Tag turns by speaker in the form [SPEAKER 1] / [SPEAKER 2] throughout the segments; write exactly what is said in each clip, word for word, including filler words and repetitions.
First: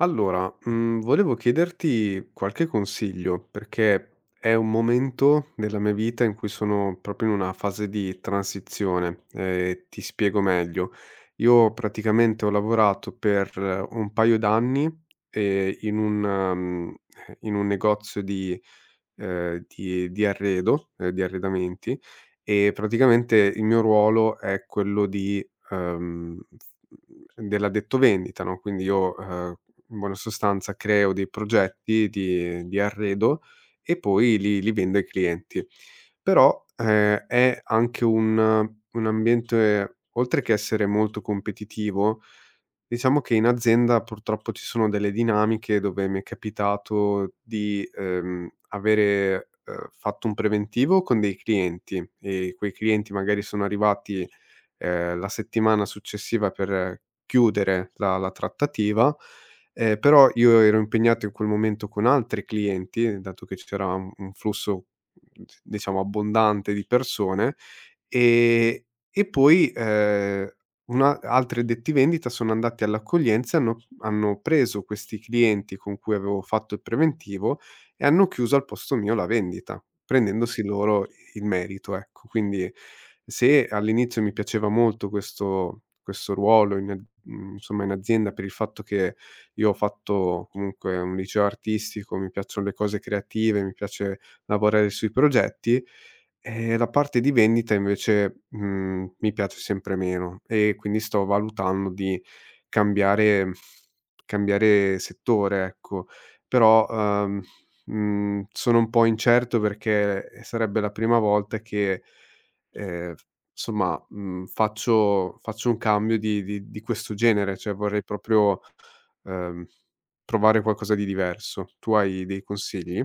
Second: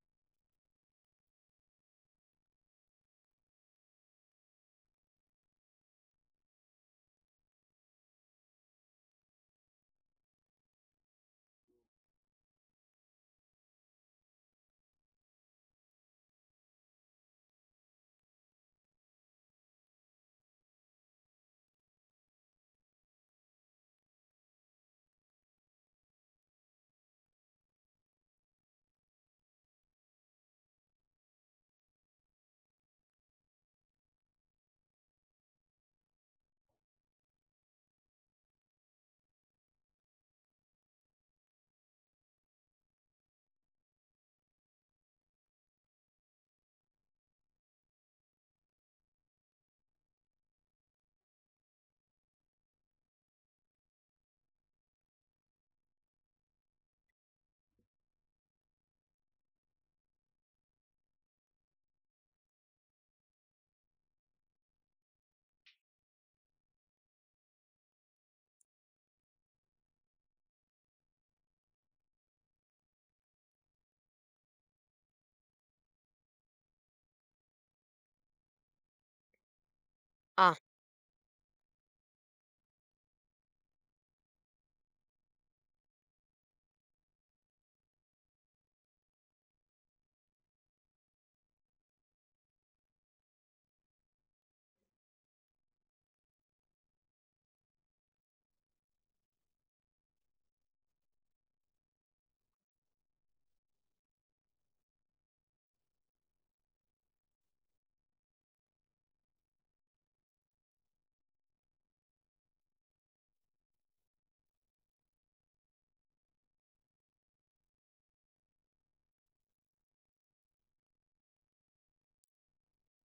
[SPEAKER 1] Allora, mhmm, volevo chiederti qualche consiglio, perché è un momento della mia vita in cui sono proprio in una fase di transizione, e ti spiego meglio. Io praticamente ho lavorato per eh, un paio d'anni, ehm, in un mhmm, in un negozio di ehm, di di arredo, ehm, di arredamenti, e praticamente il mio ruolo è quello di, ehm, f mhmm, dell'addetto vendita, no, quindi io, ehm in buona sostanza creo dei progetti di di arredo e poi li li vendo ai clienti. Però, ehm, è anche un un ambiente, oltre che essere molto competitivo, diciamo che in azienda purtroppo ci sono delle dinamiche dove mi è capitato di, ehm, avere, ehm, fatto un preventivo con dei clienti, e quei clienti magari sono arrivati ehm, la settimana successiva per chiudere la la trattativa, ehm, però io ero impegnato in quel momento con altri clienti, dato che c'era un un flusso, mhmm, d diciamo abbondante di persone, ehm, e poi, ehm, una altri addetti vendita sono andati all'accoglienza e hanno hanno preso questi clienti con cui avevo fatto il preventivo, e hanno chiuso al posto mio la vendita,
[SPEAKER 2] Ah,
[SPEAKER 1] prendendosi loro il merito, ecco. Quindi se all'inizio mi piaceva molto questo questo ruolo in a mhmm, insomma in azienda per il fatto che io ho fatto comunque un liceo artistico, mi piacciono le cose creative, mi piace lavorare sui progetti, ehm, la parte di vendita invece, mhmm, mi piace sempre meno, e quindi sto valutando di cambiare cambiare settore, ecco. Però, uhm Mhmm, sono un po' incerto perché, ehm, sarebbe la prima volta che, ehm, f somma, mhmm, faccio faccio un cambio di di di questo genere, cioè vorrei proprio, ehm, provare qualcosa di diverso. Tu hai dei consigli?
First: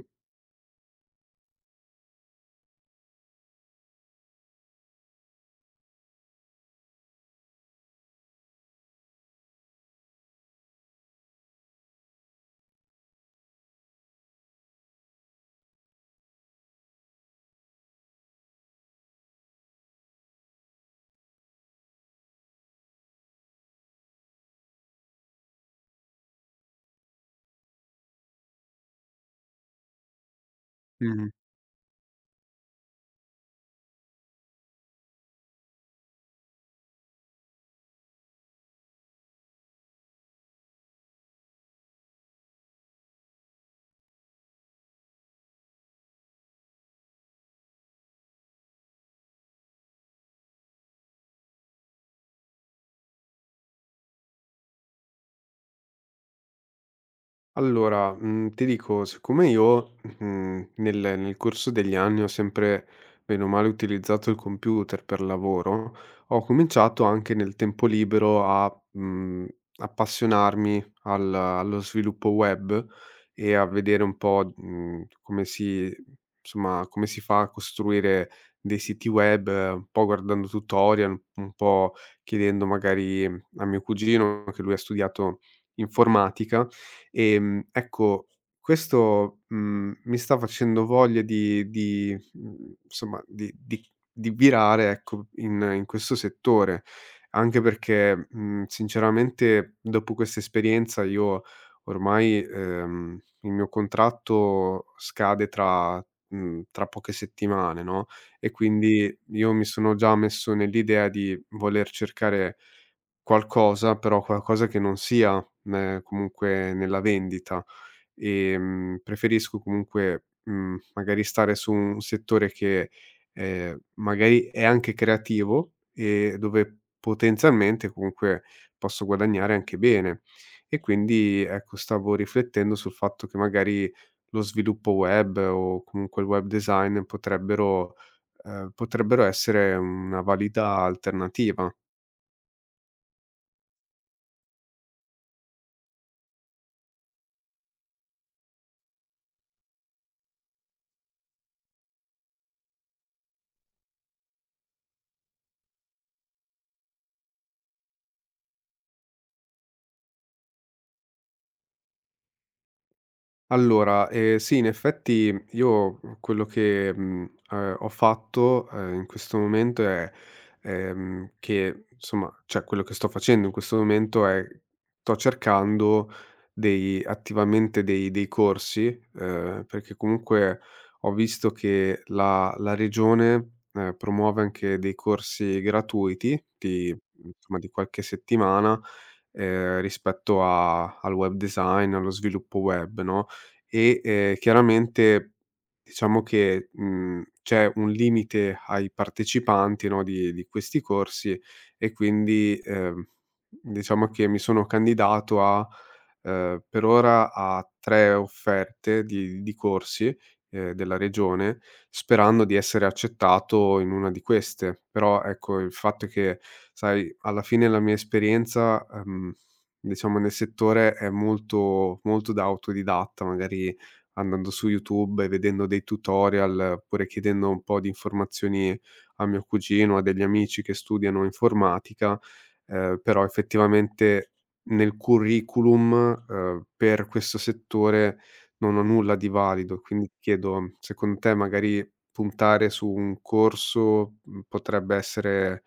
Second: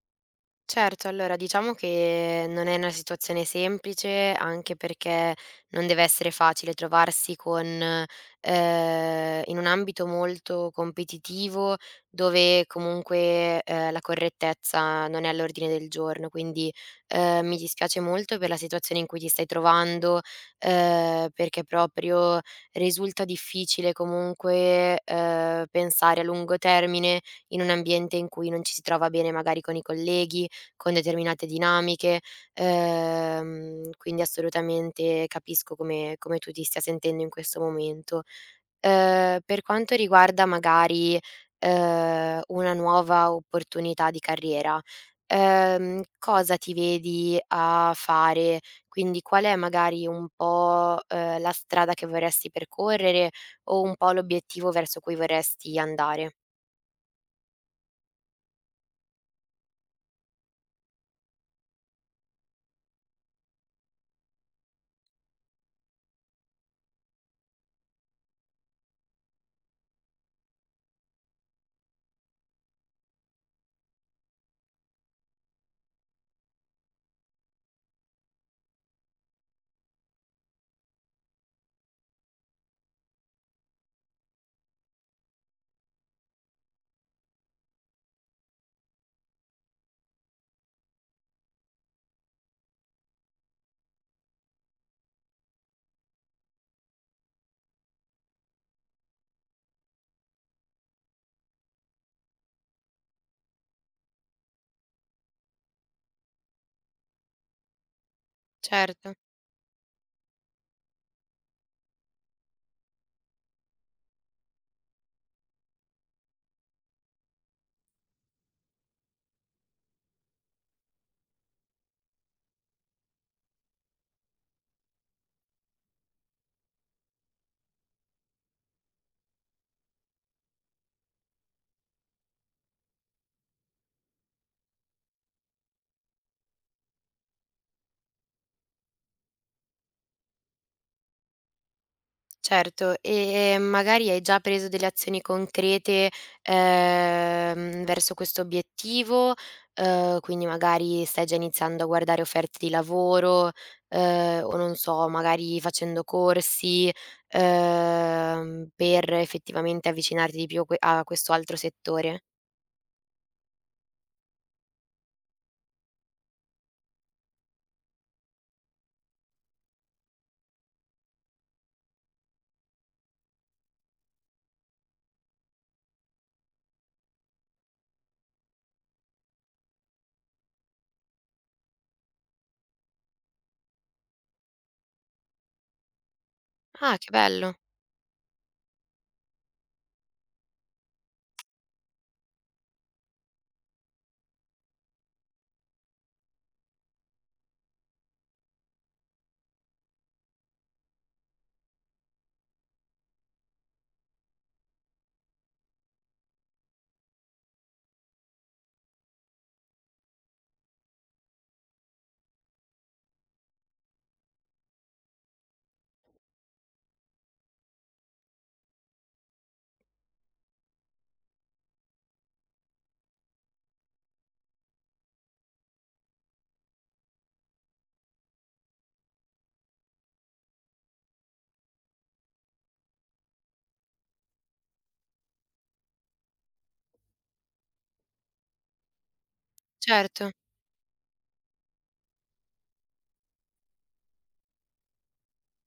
[SPEAKER 2] certo, allora diciamo che non è una situazione semplice, anche perché non deve essere facile trovarsi con ehm, in un ambito molto competitivo, dove comunque, ehm, la correttezza non è all'ordine del giorno. Quindi, ehm, mi dispiace molto per la situazione in cui ti stai trovando, ehm, perché proprio risulta difficile comunque, ehm, pensare a lungo termine in un ambiente in cui non ci si trova bene magari con i colleghi, con determinate dinamiche, ehm, quindi assolutamente capisco come come tu ti stia sentendo in questo momento. Ehm, per quanto riguarda magari, ehm, una nuova opportunità di carriera, ehm, cosa ti vedi a fare? Quindi qual è magari un po', ehm, la strada che vorresti percorrere o un po' l'obiettivo verso cui vorresti andare?
[SPEAKER 1] Allora, mhmm, ti dico, siccome io, mhmm, nel nel corso degli anni ho sempre bene o male utilizzato il computer per lavoro, ho cominciato anche nel tempo libero a, mhmm, appassionarmi al allo sviluppo web e a vedere un po', mhmm, come si insomma, come si fa a costruire dei siti web, eh, un po' guardando tutorial, un po' chiedendo magari a mio cugino, che lui ha studiato informatica. Ehm, ecco, questo, mhmm, mi sta facendo voglia di di mhmm, insomma, di di di virare, ecco, in in questo settore, anche perché, mhmm, sinceramente dopo questa esperienza io ormai, ehm, il mio contratto scade tra mhmm, tra poche settimane, no, e
[SPEAKER 2] Certo.
[SPEAKER 1] quindi io mi sono già messo nell'idea di voler cercare qualcosa, però qualcosa che non sia, meh, comunque, nella vendita. Ehm, preferisco comunque, mhmm, magari stare su un settore che, ehm, magari è anche creativo e dove potenzialmente comunque posso guadagnare anche bene. E quindi, ecco, stavo riflettendo sul fatto che magari lo sviluppo web o comunque il web design potrebbero ehm, potrebbero essere una valida alternativa.
[SPEAKER 2] Certo, e, ehm, magari hai già preso delle azioni concrete, ehm, verso questo obiettivo? Uhm, quindi magari stai già iniziando a guardare offerte di lavoro, uhm, o non so, magari facendo corsi, uhm, per effettivamente avvicinarti di più a que a questo altro settore.
[SPEAKER 1] Allora, ehm, sì, in effetti, io quello che, mhmm, ehm, ho fatto, ehm, in questo momento è, ehm, che insomma, cioè, quello che sto facendo in questo momento è sto cercando dei attivamente dei dei corsi, ehm, perché comunque ho visto che la la regione, ehm, promuove anche dei corsi gratuiti di
[SPEAKER 2] Ah, che bello,
[SPEAKER 1] insomma di qualche settimana, ehm, rispetto a al web design, allo sviluppo web, no? E, ehm, chiaramente diciamo che, mhmm, c'è un limite ai partecipanti, no, di di questi corsi, e quindi, ehm, diciamo che mi sono candidato a, ehm, per ora, a tre offerte di di corsi, ehm, della regione, sperando di essere accettato in una di queste. Però, ecco, il fatto è che, sai, alla fine la mia esperienza, ehm diciamo nel settore è molto molto da autodidatta, magari andando su YouTube e vedendo dei tutorial, oppure chiedendo un po' di informazioni a mio cugino, a degli amici che studiano informatica, ehm, però effettivamente nel curriculum, ehm, per questo settore non ho nulla di valido. Quindi ti
[SPEAKER 2] certo.
[SPEAKER 1] chiedo, secondo te, magari puntare su un corso, mhmm, potrebbe essere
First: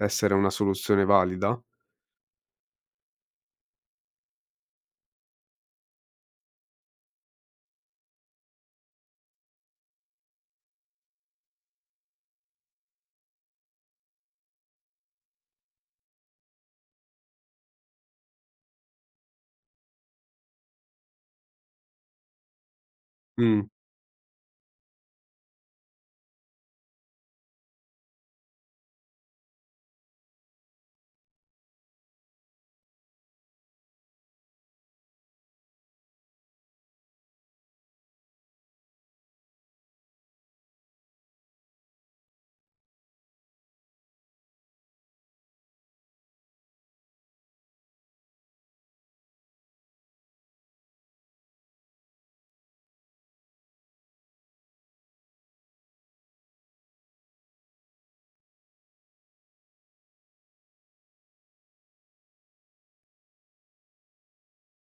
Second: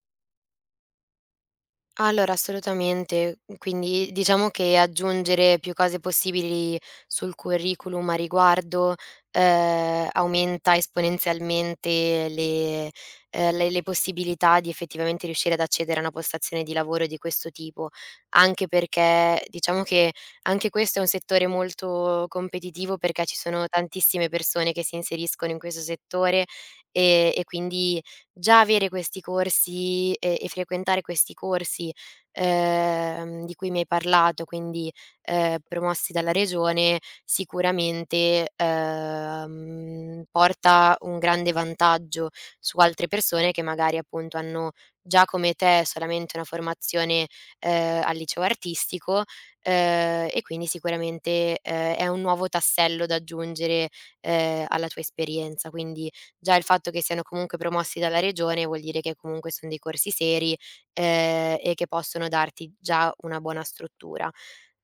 [SPEAKER 1] essere una soluzione valida?
[SPEAKER 2] Allora, assolutamente. Quindi diciamo che aggiungere più cose possibili sul curriculum a riguardo, ehm, aumenta esponenzialmente le ehm, le le possibilità di effettivamente riuscire ad accedere a una postazione di lavoro di questo tipo. Anche perché diciamo che anche questo è un settore molto competitivo, perché ci
[SPEAKER 1] Mh.
[SPEAKER 2] sono tantissime persone che si inseriscono in questo settore, ehm, e quindi già avere questi corsi e e frequentare questi corsi ehm, di cui mi hai parlato, quindi, ehm, promossi dalla regione, sicuramente, ehm, porta un grande vantaggio su altre persone che magari, appunto, hanno già come te solamente una formazione, ehm, al liceo artistico, ehm, e quindi sicuramente, ehm, è un nuovo tassello da aggiungere, ehm, alla tua esperienza. Quindi già il fatto che siano comunque promossi dalla regione vuol dire che comunque son dei corsi seri ehm, e che possono darti già una buona struttura.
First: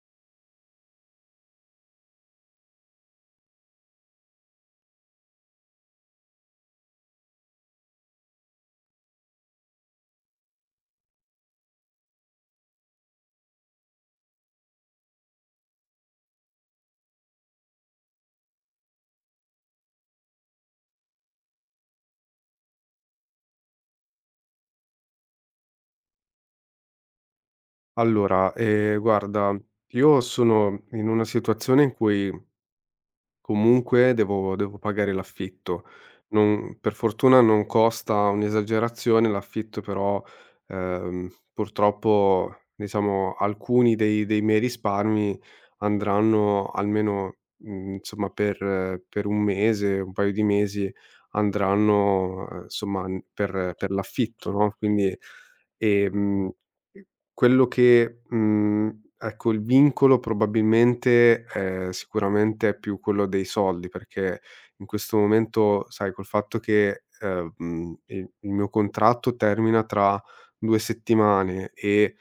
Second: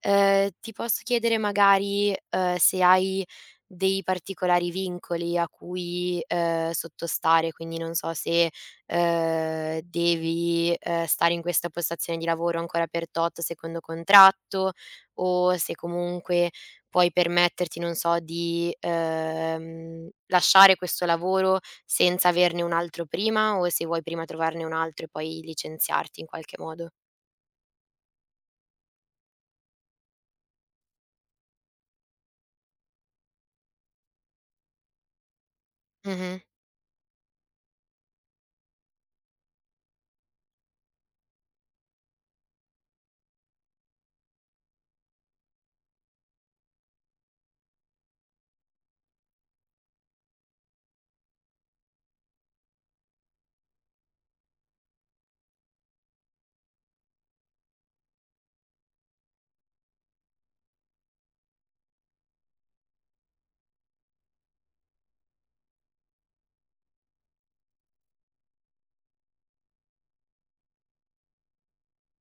[SPEAKER 2] Ehm, ti posso chiedere magari, ehm, se hai dei particolari vincoli a cui, ehm, sottostare, quindi non so se, ehm, devi, ehm, stare in questa postazione di lavoro ancora per tot secondo contratto, o se comunque puoi permetterti, non so, di, ehm, lasciare questo lavoro senza averne un altro prima o se vuoi prima trovarne un altro e poi licenziarti in qualche modo?
[SPEAKER 1] Allora, ehm, guarda, io sono in una situazione in cui comunque devo devo pagare l'affitto.
[SPEAKER 2] Mh-mh.
[SPEAKER 1] Non, per fortuna non costa un'esagerazione l'affitto, però, ehm, purtroppo, diciamo, alcuni dei dei miei risparmi andranno almeno, mhmm, insomma, per eh, per un mese, un paio di mesi andranno, ehm, somma, n per per l'affitto, no, quindi ehm quello che mhmm, ecco, il vincolo probabilmente, ehm, sicuramente è più quello dei soldi, perché in questo momento, sai, col fatto che, ehm, mhmm, il il mio contratto termina tra due settimane e,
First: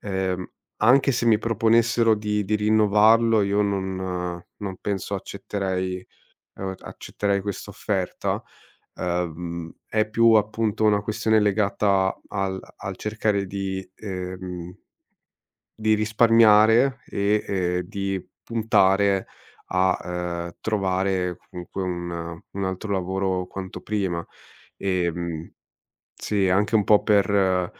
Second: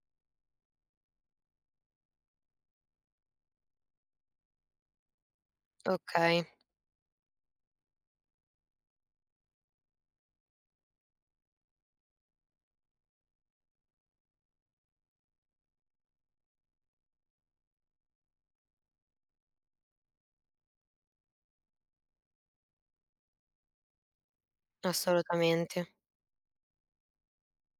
[SPEAKER 1] ehm, anche se mi proponessero di di rinnovarlo, io non non penso accetterei,
[SPEAKER 2] Okay,
[SPEAKER 1] ehm, accetterei questa offerta. Ehm, è più appunto una questione legata al al cercare di, ehm di risparmiare e, ehm, di puntare a, ehm, trovare comunque un un altro lavoro quanto prima. Ehm,
[SPEAKER 2] assolutamente.
[SPEAKER 1] sì, anche un po' per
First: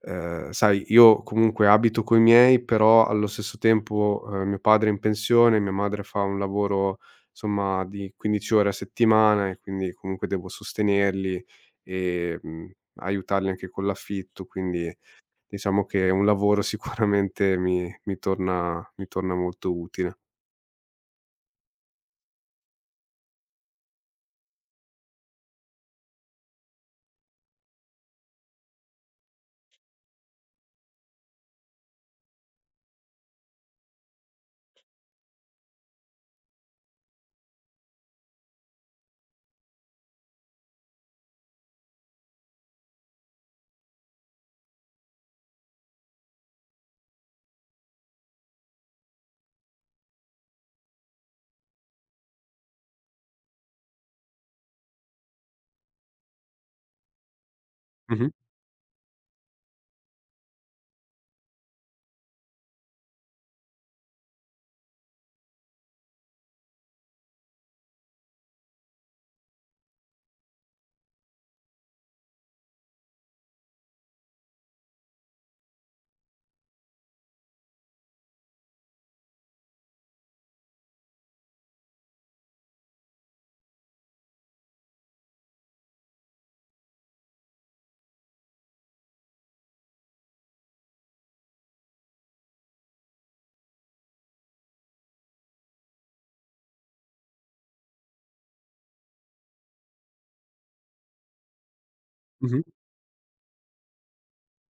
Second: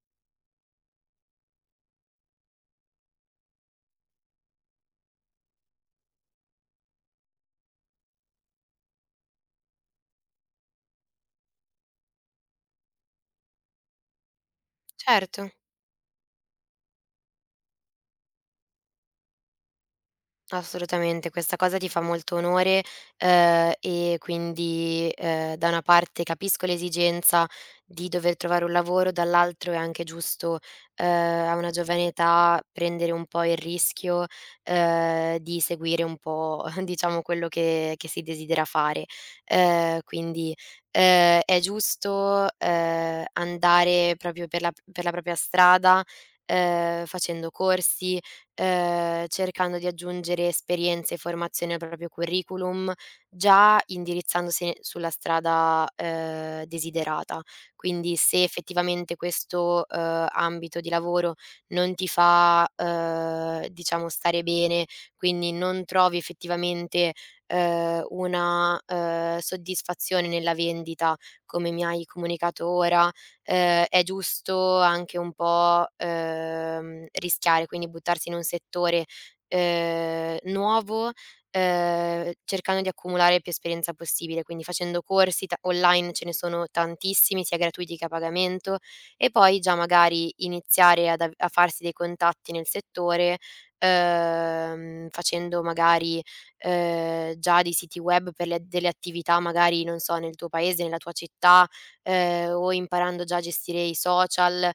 [SPEAKER 1] ehm, sai, io comunque abito coi miei, però allo stesso tempo, ehm, mio padre è in pensione, mia madre fa un lavoro, somma, di quindici ore a settimana, e quindi comunque devo sostenerli e, mhmm, aiutarli anche con l'affitto, quindi
[SPEAKER 2] Certo.
[SPEAKER 1] diciamo che è un lavoro, sicuramente mi mi torna, mi torna molto utile.
[SPEAKER 2] Assolutamente, questa cosa ti fa molto onore, ehm, e quindi, ehm, da una parte capisco l'esigenza di dover trovare un lavoro, dall'altro è anche giusto, ehm, a una giovane età prendere un po' il rischio, ehm, di seguire un po' diciamo quello che che si desidera fare. Ehm, quindi, ehm, è giusto, ehm, andare proprio per la per la propria strada, ehm, facendo corsi, ehm, cercando di aggiungere esperienze e formazioni al proprio curriculum, già indirizzandosi sulla strada, ehm, desiderata. Quindi
[SPEAKER 1] Mh-mh,
[SPEAKER 2] se effettivamente questo, ehm, ambito di lavoro non ti fa, ehm, diciamo stare bene, quindi non trovi effettivamente, ehm, una, ehm, soddisfazione nella vendita, come mi hai comunicato ora. Ehm, è giusto anche un po', ehm, rischiare, quindi buttarsi in un settore, ehm, nuovo, ehm, cercando di accumulare più esperienza possibile, quindi facendo corsi ta online ce ne sono tantissimi, sia gratuiti che a pagamento, e poi già magari iniziare ad av a farsi dei contatti nel settore, ehm, facendo magari, ehm, già dei siti web per le delle attività magari, non so, nel tuo paese, nella tua città. Ehm,
[SPEAKER 1] mh-mh.
[SPEAKER 2] o imparando già a gestire i social,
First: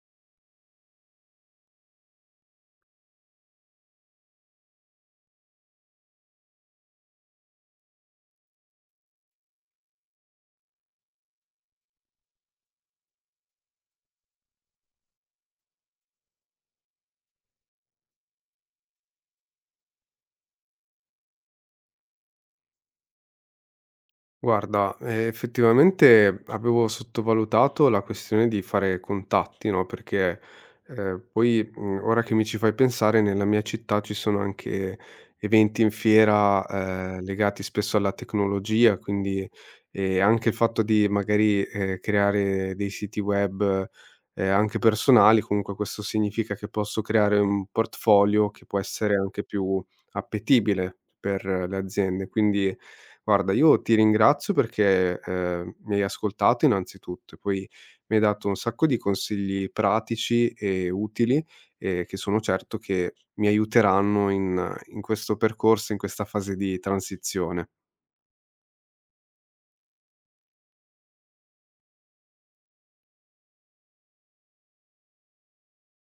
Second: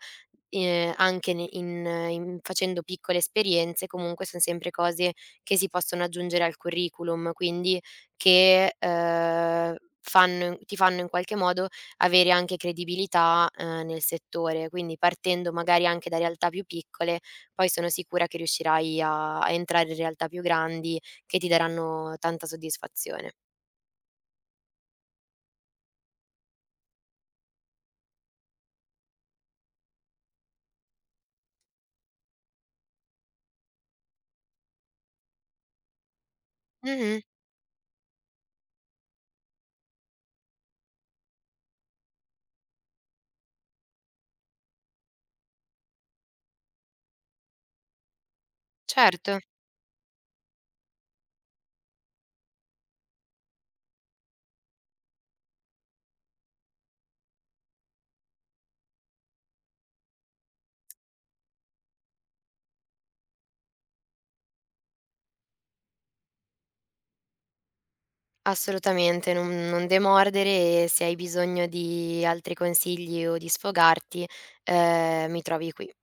[SPEAKER 2] ehm, anche ne in in facendo piccole esperienze, comunque son sempre cose che si possono aggiungere al curriculum, quindi che, ehm, fanno ti fanno in qualche modo avere anche credibilità, ehm, nel settore. Quindi partendo magari anche da realtà più piccole, poi sono sicura che riuscirai a a entrare in realtà più grandi che ti daranno tanta soddisfazione.
[SPEAKER 1] Guarda, ehm, effettivamente avevo sottovalutato la questione di fare contatti, no, perché, ehm, poi, mhmm, ora che mi ci fai pensare, nella mia città ci sono anche eventi in fiera,
[SPEAKER 2] Mh-mh,
[SPEAKER 1] ehm, legati spesso alla tecnologia, quindi ehm, anche il fatto di magari, ehm, creare dei siti web, ehm, anche personali, comunque questo significa che posso creare un portfolio che può essere
[SPEAKER 2] certo.
[SPEAKER 1] anche più appetibile per le aziende. Quindi guarda, io ti ringrazio perché, ehm, mi hai ascoltato innanzitutto, e poi mi hai dato un sacco di consigli pratici e utili, ehm, che sono certo che mi aiuteranno in in questo percorso, in questa fase di transizione.
[SPEAKER 2] Assolutamente, non non demordere e se hai bisogno di altri consigli o di sfogarti, ehm, mi trovi qui.